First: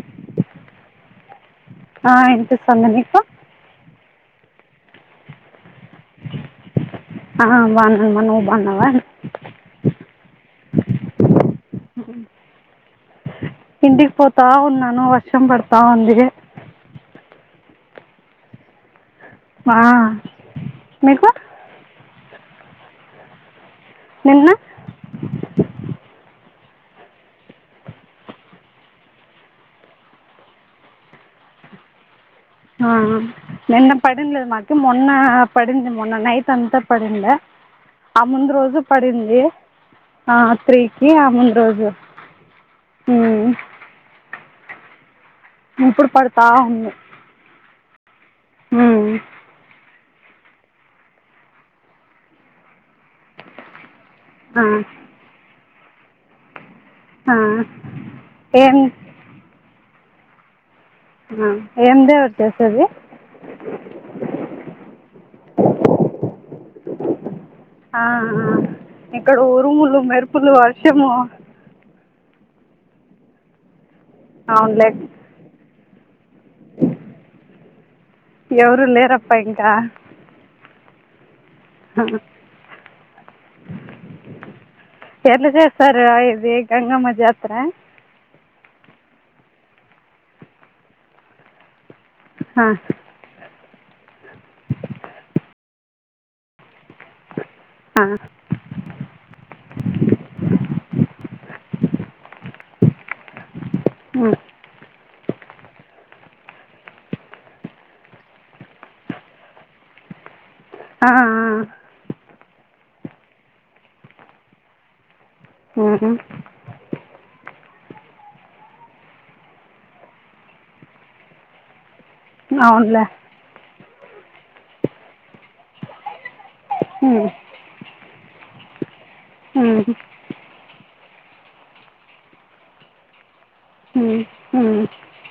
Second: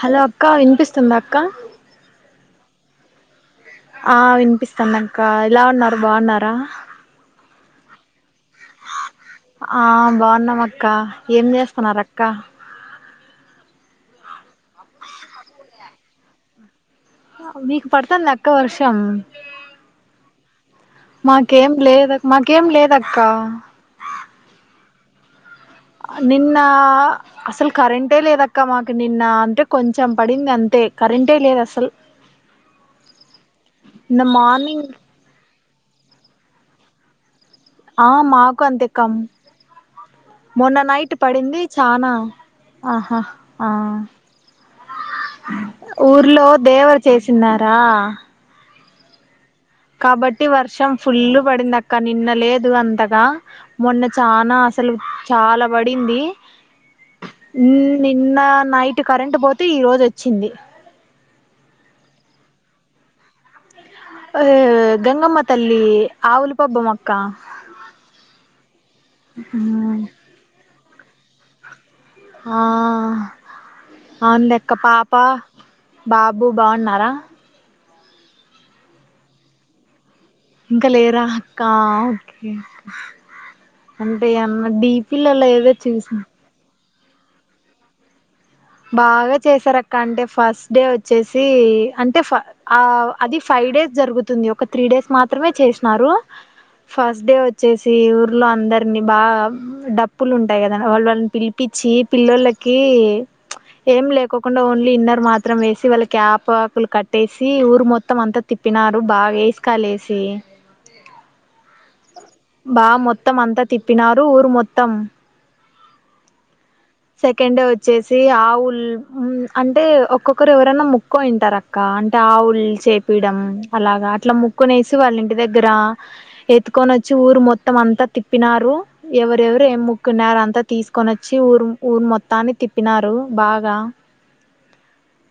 Hello అక్క వినిపిస్తుంద అక్క ఆ వినిపిస్తది నీకు ఆ వినిపిస్తాంది అక్క ఎల ఉన్నారు బాగున్నార ఆ బావున్నమ్మ నువ్ ఆ బావున్నాం అక్క ఏం చేస్తున్నారక్క ఇంటికి పోతా ఉన్నాను వర్షం పడతా ఉంది మీకు పడుతంద అక్క వర్షం ఆ మీకు [unintelligible] ఏం లేదు మాకేం లేదక్క నిన్న నిన్నా అసలు కరెంటే లేదక్క మాకు నిన్న అంటే కొంచెం పడింది అంతే కరెంటే లేదు అసలు ఆ ఆ నిన్న పడిందిలేదు మాకి మార్నింగ్ మొన్న పడింది మొన్న నైట్ అంత పడిం [unintelligible] ఆ ముందు మాకు రోజు అంతే కం పడింది ఆ మొన్న త్రీకి నైట్ ఆ ముందు పడింది రోజు చానా ఆహా ఆ ఇప్పుడు పడతా ఊర్లో దేవర చేసిన్నార ఉ కాబట్టి వర్షం ఫుల్లు పడింది అక్క నిన్న లేదు అంతగ మొన్న చాన ఆ అసలు చాల పడింది ఆ నిన్న ఏం నైట్ కరెంట్ పోతే ఈ రోజు వచ్చింది ఏమి దేవర చేసేది ఆ గంగమ్మ తల్లి ఆవులు పబ్బం అక్క ఆ ఇక్కడ ఉరుములు మెరుపులు వర్షము ఆ అవుంది అక్క అవునులే పాప బాబు బాగున్నార ఎవరు లేరప్ప ఇంక ఇంక లేరా ఆ అంటే అన్న డిపి లల్లో ఎట్లా ఏదో చేస్తారు చూసి ఇది గంగమ్మ జాతర బాగా చేసారు అక్క అంటే ఫస్ట్ డే వచ్చేసి అంటే ఫ ఆ అది ఫైవ్ డేస్ జరుగుతుంది ఒక త్రీ డేస్ మాత్రమే చేసినారు ఫస్ట్డే వచ్చేసి ఊర్లో అందరు వాని బాగ డప్పులు ఉంటాయి కద వాళ్ళని పిలిపిచ్చి పిల్లోల్లకి ఏం లేకోకుండా ఓన్లీ ఇన్నర్ మాత్రం వేసి వాళ్ళకి ఆపకులు కట్టేసి ఊరు మొత్తం అంతా తి తీప్పినారు బాగ వేసికలు లేసి ఆ ఆ బా మొత్తం అంతా తిప్పినారు ఊరు మొత్తం ఉహు సెకండ్ వచ్చేసి ఆవుల్ హు అంటే ఒక్కొక్కరు ఎవరైన ముక్కోనింటారు అక్ క్క అంటే ఆవులు చేపియడం అలాగా అట్లా ముక్కునే వేసి వాళ్ళ ఇంటి దగ్గర ఎ [unintelligible] నిచ్చి ఊరు మొత్తం అంత తి ప్పినారు ఎవరెవరు ఏ మొక్కునారు అంతా తీసుకొని వచ్చి ఊరు ఊరు మొత్తాన్ని తిప్పినారు బాగా హు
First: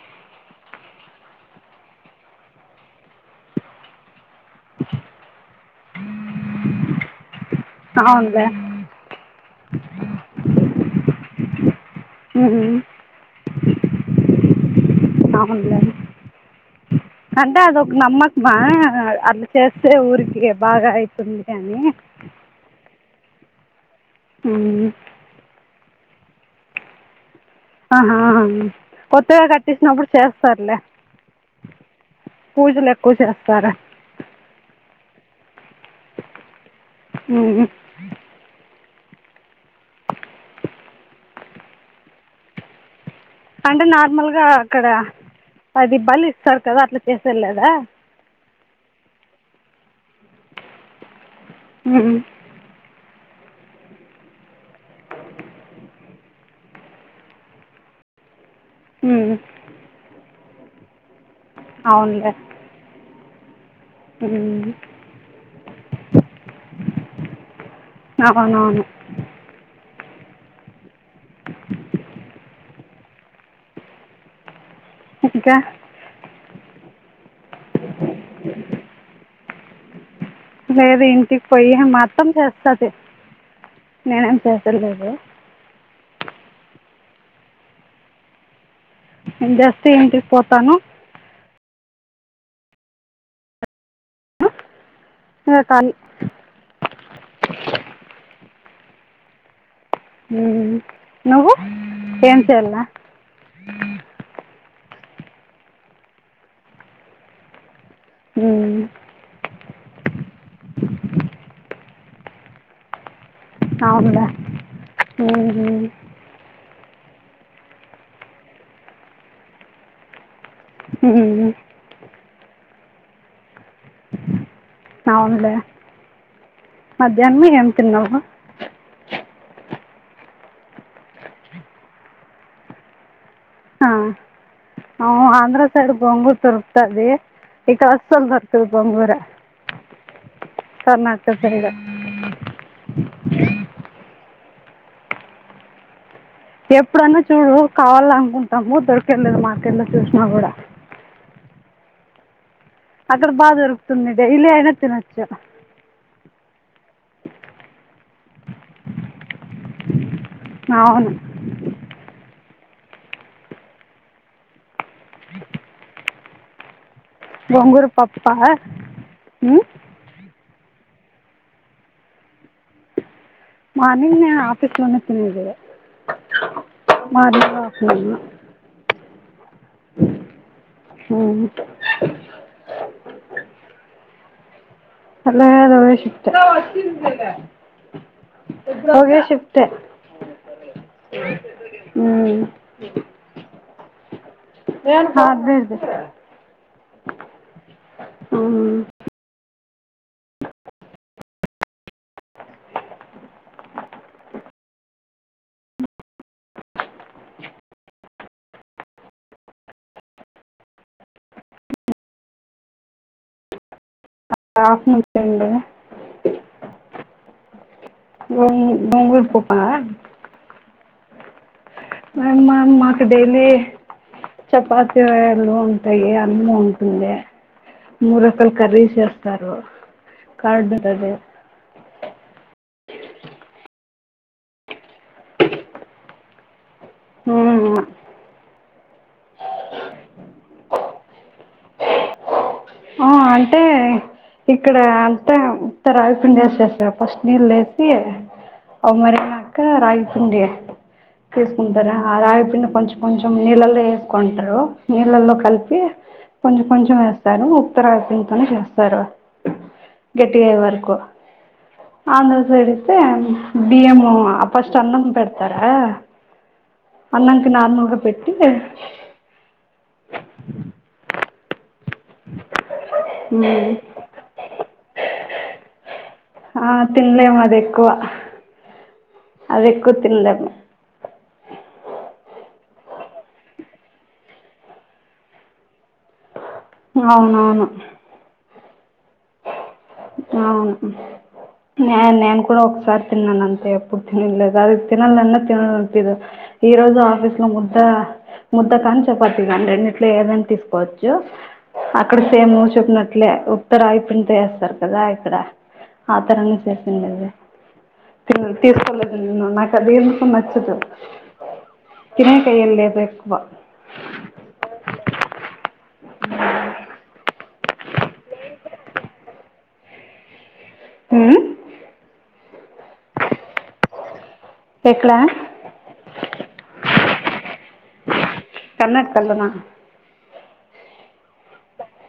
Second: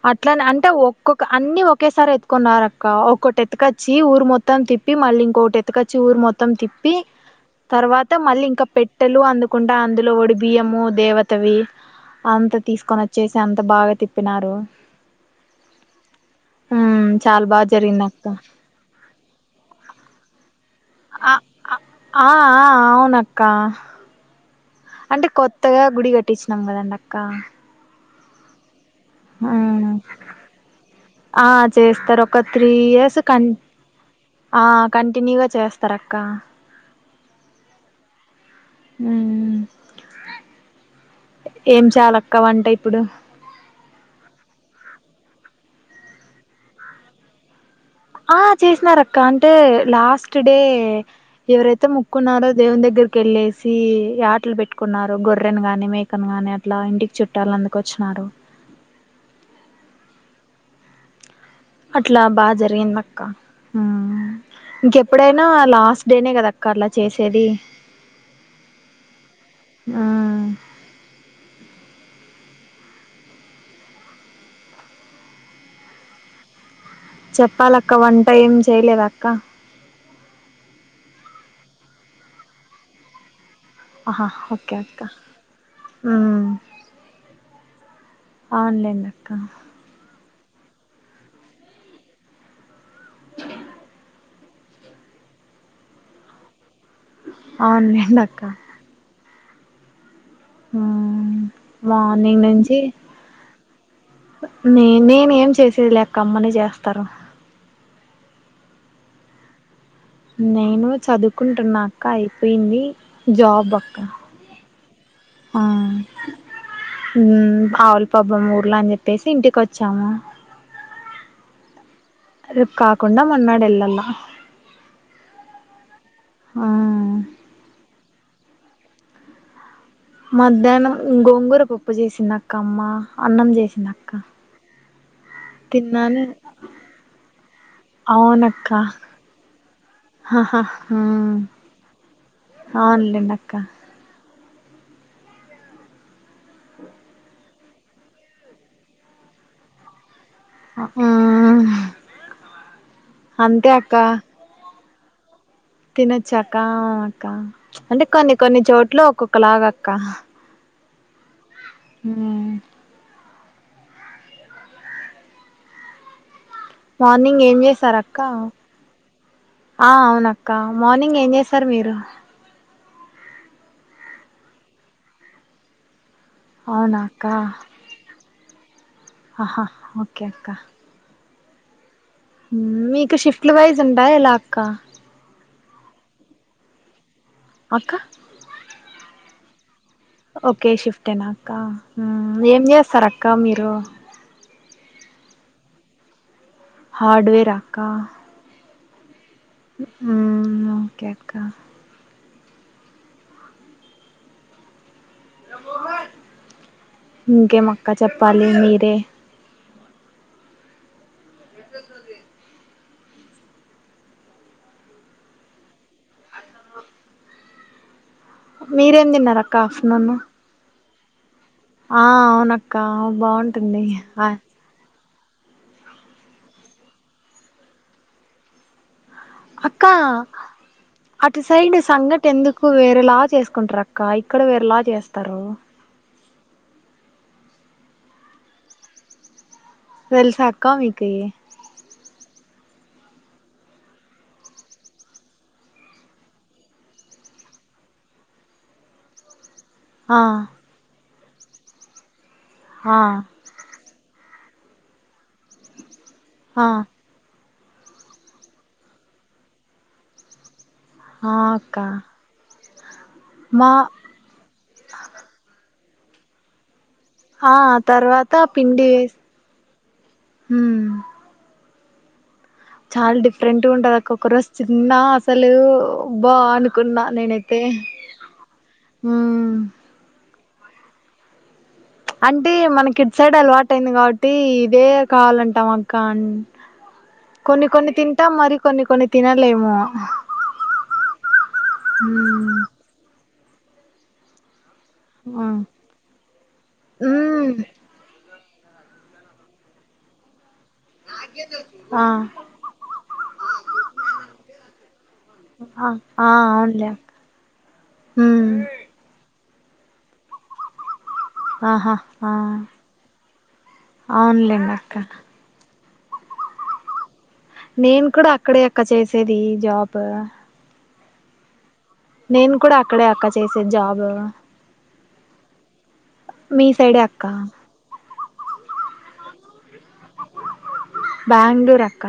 అట్లానే అంటే ఒక్కొక్క అన్ని ఒకేసారి ఎత్తుకున్నారు అక్క ఒకటి ఎతుకొచ్చి ఊరు మొత్తం మొత్తం తిప్పి మళ్ళీ ఇంకోకటి ఎత్తుకొచ్చి ఊరు మొత్తం తిప్పి తర్వాత అవునులే మళ్ళీ ఇంకా పెట్టెలు అందుకుంటా అందులో ఒడి బియ్యము దేవతవి అంత తీసుకొని వచ్చేసి అంత బాగా తిప్పినారు అవునులే ఉమ్ చాలా అంటే బాగా అది ఒక జరిగింది అక్క నమ్మకమా అ చేస్తే ఊరికి బాగా ఆ ఆయితుంది అని ఆ ఆ అవునక్క హూ అంటే కొత్తగా గుడి కట్టించినం కదండి అక్క ఆహాహా కొత్తగా ఉమ్ కట్టిసినప్పుడు చేస్తారులే ఆ చేస్తరు ఒక త్రీ పూజలు ఎక్కువ ఇయర్స్ కన్ చేస్తారు ఆ కంటిన్యూగా చేస్తారు అక్క ఉ హు ఏం చేయాలక్క వంట ఇప్పుడు అంటే నార్మల్గా అక్కడ పది బలి ఇస్తారూ కదా అట్లా చేసేలేరా ఆ చేసినారక్క అంటే లాస్ట్ డే ఎవరైతే మొక్కున్నారో దేవుని దగ్గర కెళ్ళేసి యాటలు పెట్టుకున్నారు గొర్రెని కాని మేకను గాని అట్లా ఇంటికి చుట్టాలు అందుకు వచ్చిన్నారు హు అట్లా అవునులే బాగా జరిగింది అక్క ఇంకెప్పుడైనా లాస్ట్ డేనే కదా అక్క అట్లా చేసేది అవునవును హు ఇంకా చెప్పాలక్క వంట ఏంచేయలేదా అక్క లేదు ఇంటికి పోయి మాఅత్తమ్మ చేస్తది నేనేం చేసలేదు ఆ అవునులేం నేన్ జస్ట ఇంటి కి పోతాను సరే కానీ అవును లేన్నక్క ఉమ్. ఆ నువ్వు ఏం మార్నింగ్ నుంచి చేయాలా నేనే నే ఏం చేసేది లేఅక్క అమ్మనే చేస్తరు హు నేను చదువుకుంటున్నాక్క అయిపోయింది జాబ్ బక్కా అవునులే ఉమ్. ఆవులు పాపం ఊర్లో అని చెప్పేసి ఇంటికి వచ్చాము ఉ రేపు కాకుండా మన్నాడు ఎళ్లాలా అవునులే ఆ మధ్యాహ్నం ఏం తిన్నావు మధ్యాహ్నం గోంగూర పప్పు చేసిందక్కా అమ్మ అన్నం చేసి అ ఆంధ్ర సైడ్ తిన్నాను గోంగూర దొరుకుతాది ఇటు అసలు దొరకదు అవునక్క గోంగూర ఆహా కర్ణాటక సైడ ఆ వెళ్ళిండు అక్క ఎప్పుడన్నా చూడు కావాల అనుకుంటాము దొరికేది లేదు మార్కెట్ లో చూసినా కూడా హు హ్ అక్కడ బాగ దొరుకుతుంది డైలీ అయిన తినొచ్చు తినొచ్చా అక్క అక్క అంటే కొన్ని కొన్ని చోట్ల ఒక్కొక్కలాగ అక్క అవును హు అ [unintelligible] మార్నింగ్ ఏం చేసార్ అక్క పప్ప ఉమ్, ఆ అవునక్క మార్నింగ్ ఏం చేశారు మీరు మార్నింగ్ నేను ఆఫీస్ లోనే తినేది అవునా మార్నింగ్ ఆఫ్టర్నూన్ అహా ఓకే అక్క ఉ మీకు షిఫ్ట్లు వైజ్ ఉంటాయ్ ఎలా అక్క అట్ల కాదు ఒకే షిఫ్ట్ అక్క ఒకే షిఫ్ట్ ఓకే షిఫ్టేన అక్క ఏం చేస్తారు అక్క మీరు నేన్ హార్డ్వేర్ ది హార్డ్వేర్ అక్క ఉహు హు ఓకే అక్క ఇంకేం అక్క చెప్పాలి మీరే [inaudible] ఆఫ్ నుంచ అండి ఏందీ మీరేం భంగిరి పప్పు తిన్నారక్క ఆ ఆఫ్టర్నూన్ ఆ అవునక్క బావుంటుంది చపాతీ ఎన్న ఉంటాయి అన్న ఉంటుంది మూడు రకాల కర్రీ చేస్ అక్క అట్ అటు సైడ్ సంఘట ఎందుకు వేరేలా చేసుకుంటారు అక్క ఇక్కడ వేరేలా చేస్తారు హు తెల్సా అక్కా మీకు ఈ హా అంటే ఇక్కడ అంతా ఉత్త రావి పిండి వేసి చేస్తారు ఫస్ట్ నీళ్ళు వేసి అవి మరిగి నాకా రాగి ఆ పిండి తీసుకుంటారు ఆ రావిపిండి కొంచెం ఆ కొంచెం నీళ్ళల్లో వేసుకుంటారు నీళ్ళల్లో కలిపి ఆ కొంచెం కొంచెం వేస్తారు ఉత్త రాగి పిండితోనే చేస్తారు గట్టిగ అయ్యే వరకు ఆ అక్క ఆంధ్ర సైడి ఇస్తే మా బియ్యం అ ఫస్ట్ అన్నం పెడతార హా తర్వాత పిండి వేసి హమ్ చాల డిఫరెంట్గా మ్, ఉంటది ఒక్క రోజు తిన్న అసలు అబ్బ ఆ అనుకున్నా తినలేము అది నేనైతే ఎక్కువ హు అది ఎక్కువ తిన్లేం అంటే మనకి ఇటు సైడ్ అలవాటు అయింది కాబట్టి ఇదే కావాలంటాం అక్క అ అవునవును కొన్ని కొన్ని తింటాం మరి కొన్ని కొన్ని తినలేము అవును నే నేను కూడా హ్మ్ ఒకసారి తిన్నాను అంతే ఎప్పుడు తినిలేదు అది తినాలన్న హ్మ్ తిన ఈ రోజు ఆఫీస్ లో హ్మ్ ముద్ద ముద్ద కాని చెపాతి కానీ రెండింటిలో ఏదని తీసుకు చ్చు ఆ అక్కడ సేమ్ చెప్పినట్లే ఉత్తరయి పిన్ట్ ఏస్తారు కదా ఇక్కడ ఆ ఆ ఆతరంగా అవునులే చేసింది అది తిని ఉమ్ తీసుకోలేదు నేను నాకు అది ఎందుకో నచ్చదు ఆహా తినేటియి ఏం లేవు ఎక్కువ అవును లెండి అక్క నేను కూడా అక్కడే అక్క చేసేది జాబ్ ఉహు నేను కూడా అక్కడే అక్క చేసేది జాబ్ ఎక్కడా మీ సైడే అక్క కర్ణాటక లోన బెంగుళూరు అక్క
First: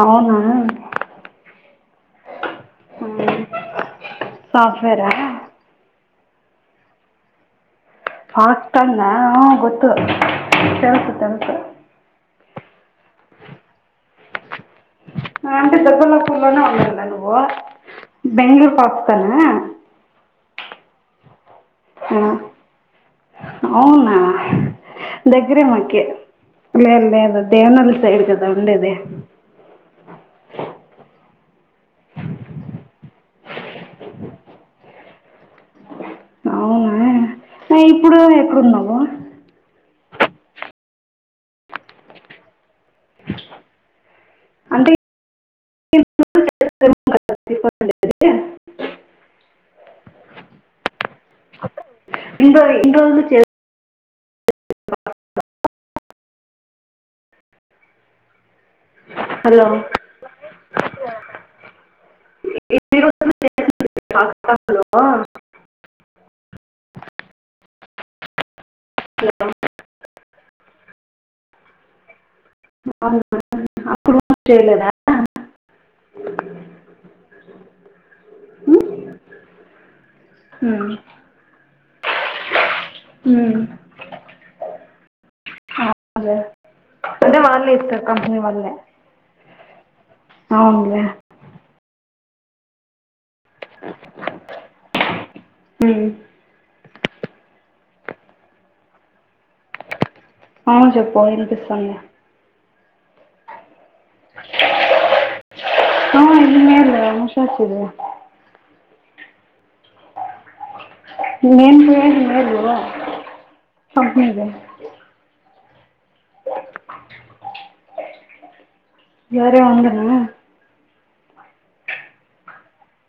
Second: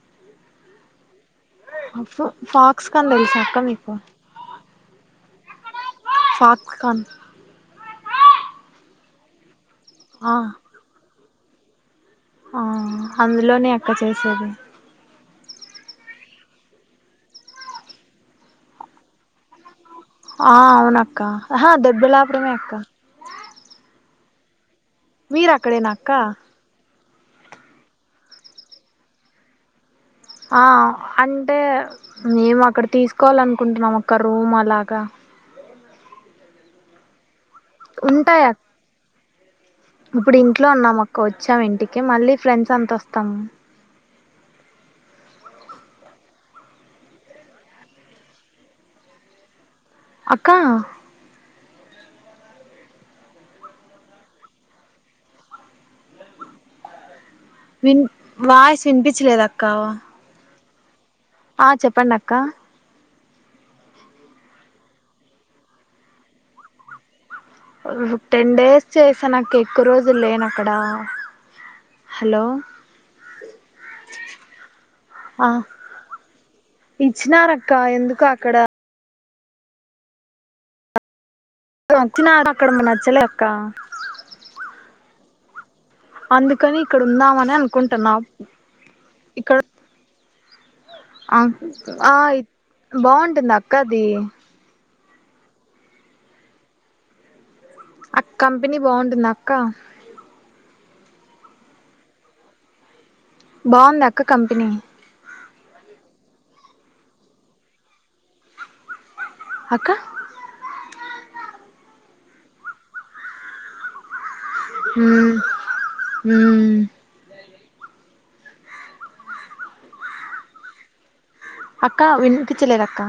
అవునా ఫ ఫాక్స్ ఖాన్ తెలుసా అక్క నీకు ఫత్కన్ ఫాత్ఖన్ ఆ ఆ గోత్ ఆ తెలుసు తెలుసు ఆ అందులోనే అక్క చేసేది అంటే దుర్బల్పూర్ లోనే ఉంటున్నవా నువ్వు బెంగళూరు పక్కనా ఆ అవున అక్క ఆహే దొబ్బెళపురమే అక్క అవునా మీరు దగ్గరే అక్కడేనా మాకి అక్క లే లేదు దేవనలు సైడ్ గదా ఉండేది ఆ అంటే మేము అక్కడ తీసుకోవాలనుకుంటున్నాం అక్క రూమ్ అలాగా అవునా ఇప్పుడు ఉంటాయి అక్ ఎక్కడున్నావు ఇప్పుడు ఇంట్లో ఉన్నాము అక్క వచ్చా ఇంటికి మళ్ళీ ఫ్రెండ్స్ అంత వస్తాము అంటే [unintelligible] ఇన్ని అక్కా అక్క ఎన్ని ఎన్ని రోజులకు చేసి విన్ వాయిస్ వినిపించలేదు అక్క హలో ఆ చెప్పండి అక్క లో [unintelligible] ఉహు టెన్ డేస్ చేసాను అక్క ఎక్కువ రోజులు లేను అక్కడ హలో అవు అప్పుడు చేయలేద [unintelligible] ఆ ఇచ్చినారక్క ఎందుకు అక్కడ హు వచ్చిన అక్కడ నచ్చలే అక్క అవునులే అందుకని ఇక్కడ అదే ఉందామని వాళ్ళే ఇస్తారు అనుకుంటున్నాము కంపెనీ ఇక్కడ అవును లే ఆ ఆ బాగుంటుందా అక్క అది హు ఆ కంపెనీ బాగుంటుంది అక్క అ చెప్పు వినిపిస్తోంది బాగుందక్క కంపెనీ ఆ ఇ ఎందే ఉషోచ్చింది అక్కా నేను పోయేది ఇదే బ్రో కంపెనీకి ఉ ఉమ్ సరే ఉండని అక్కా వినిపించలేద్ అక్కా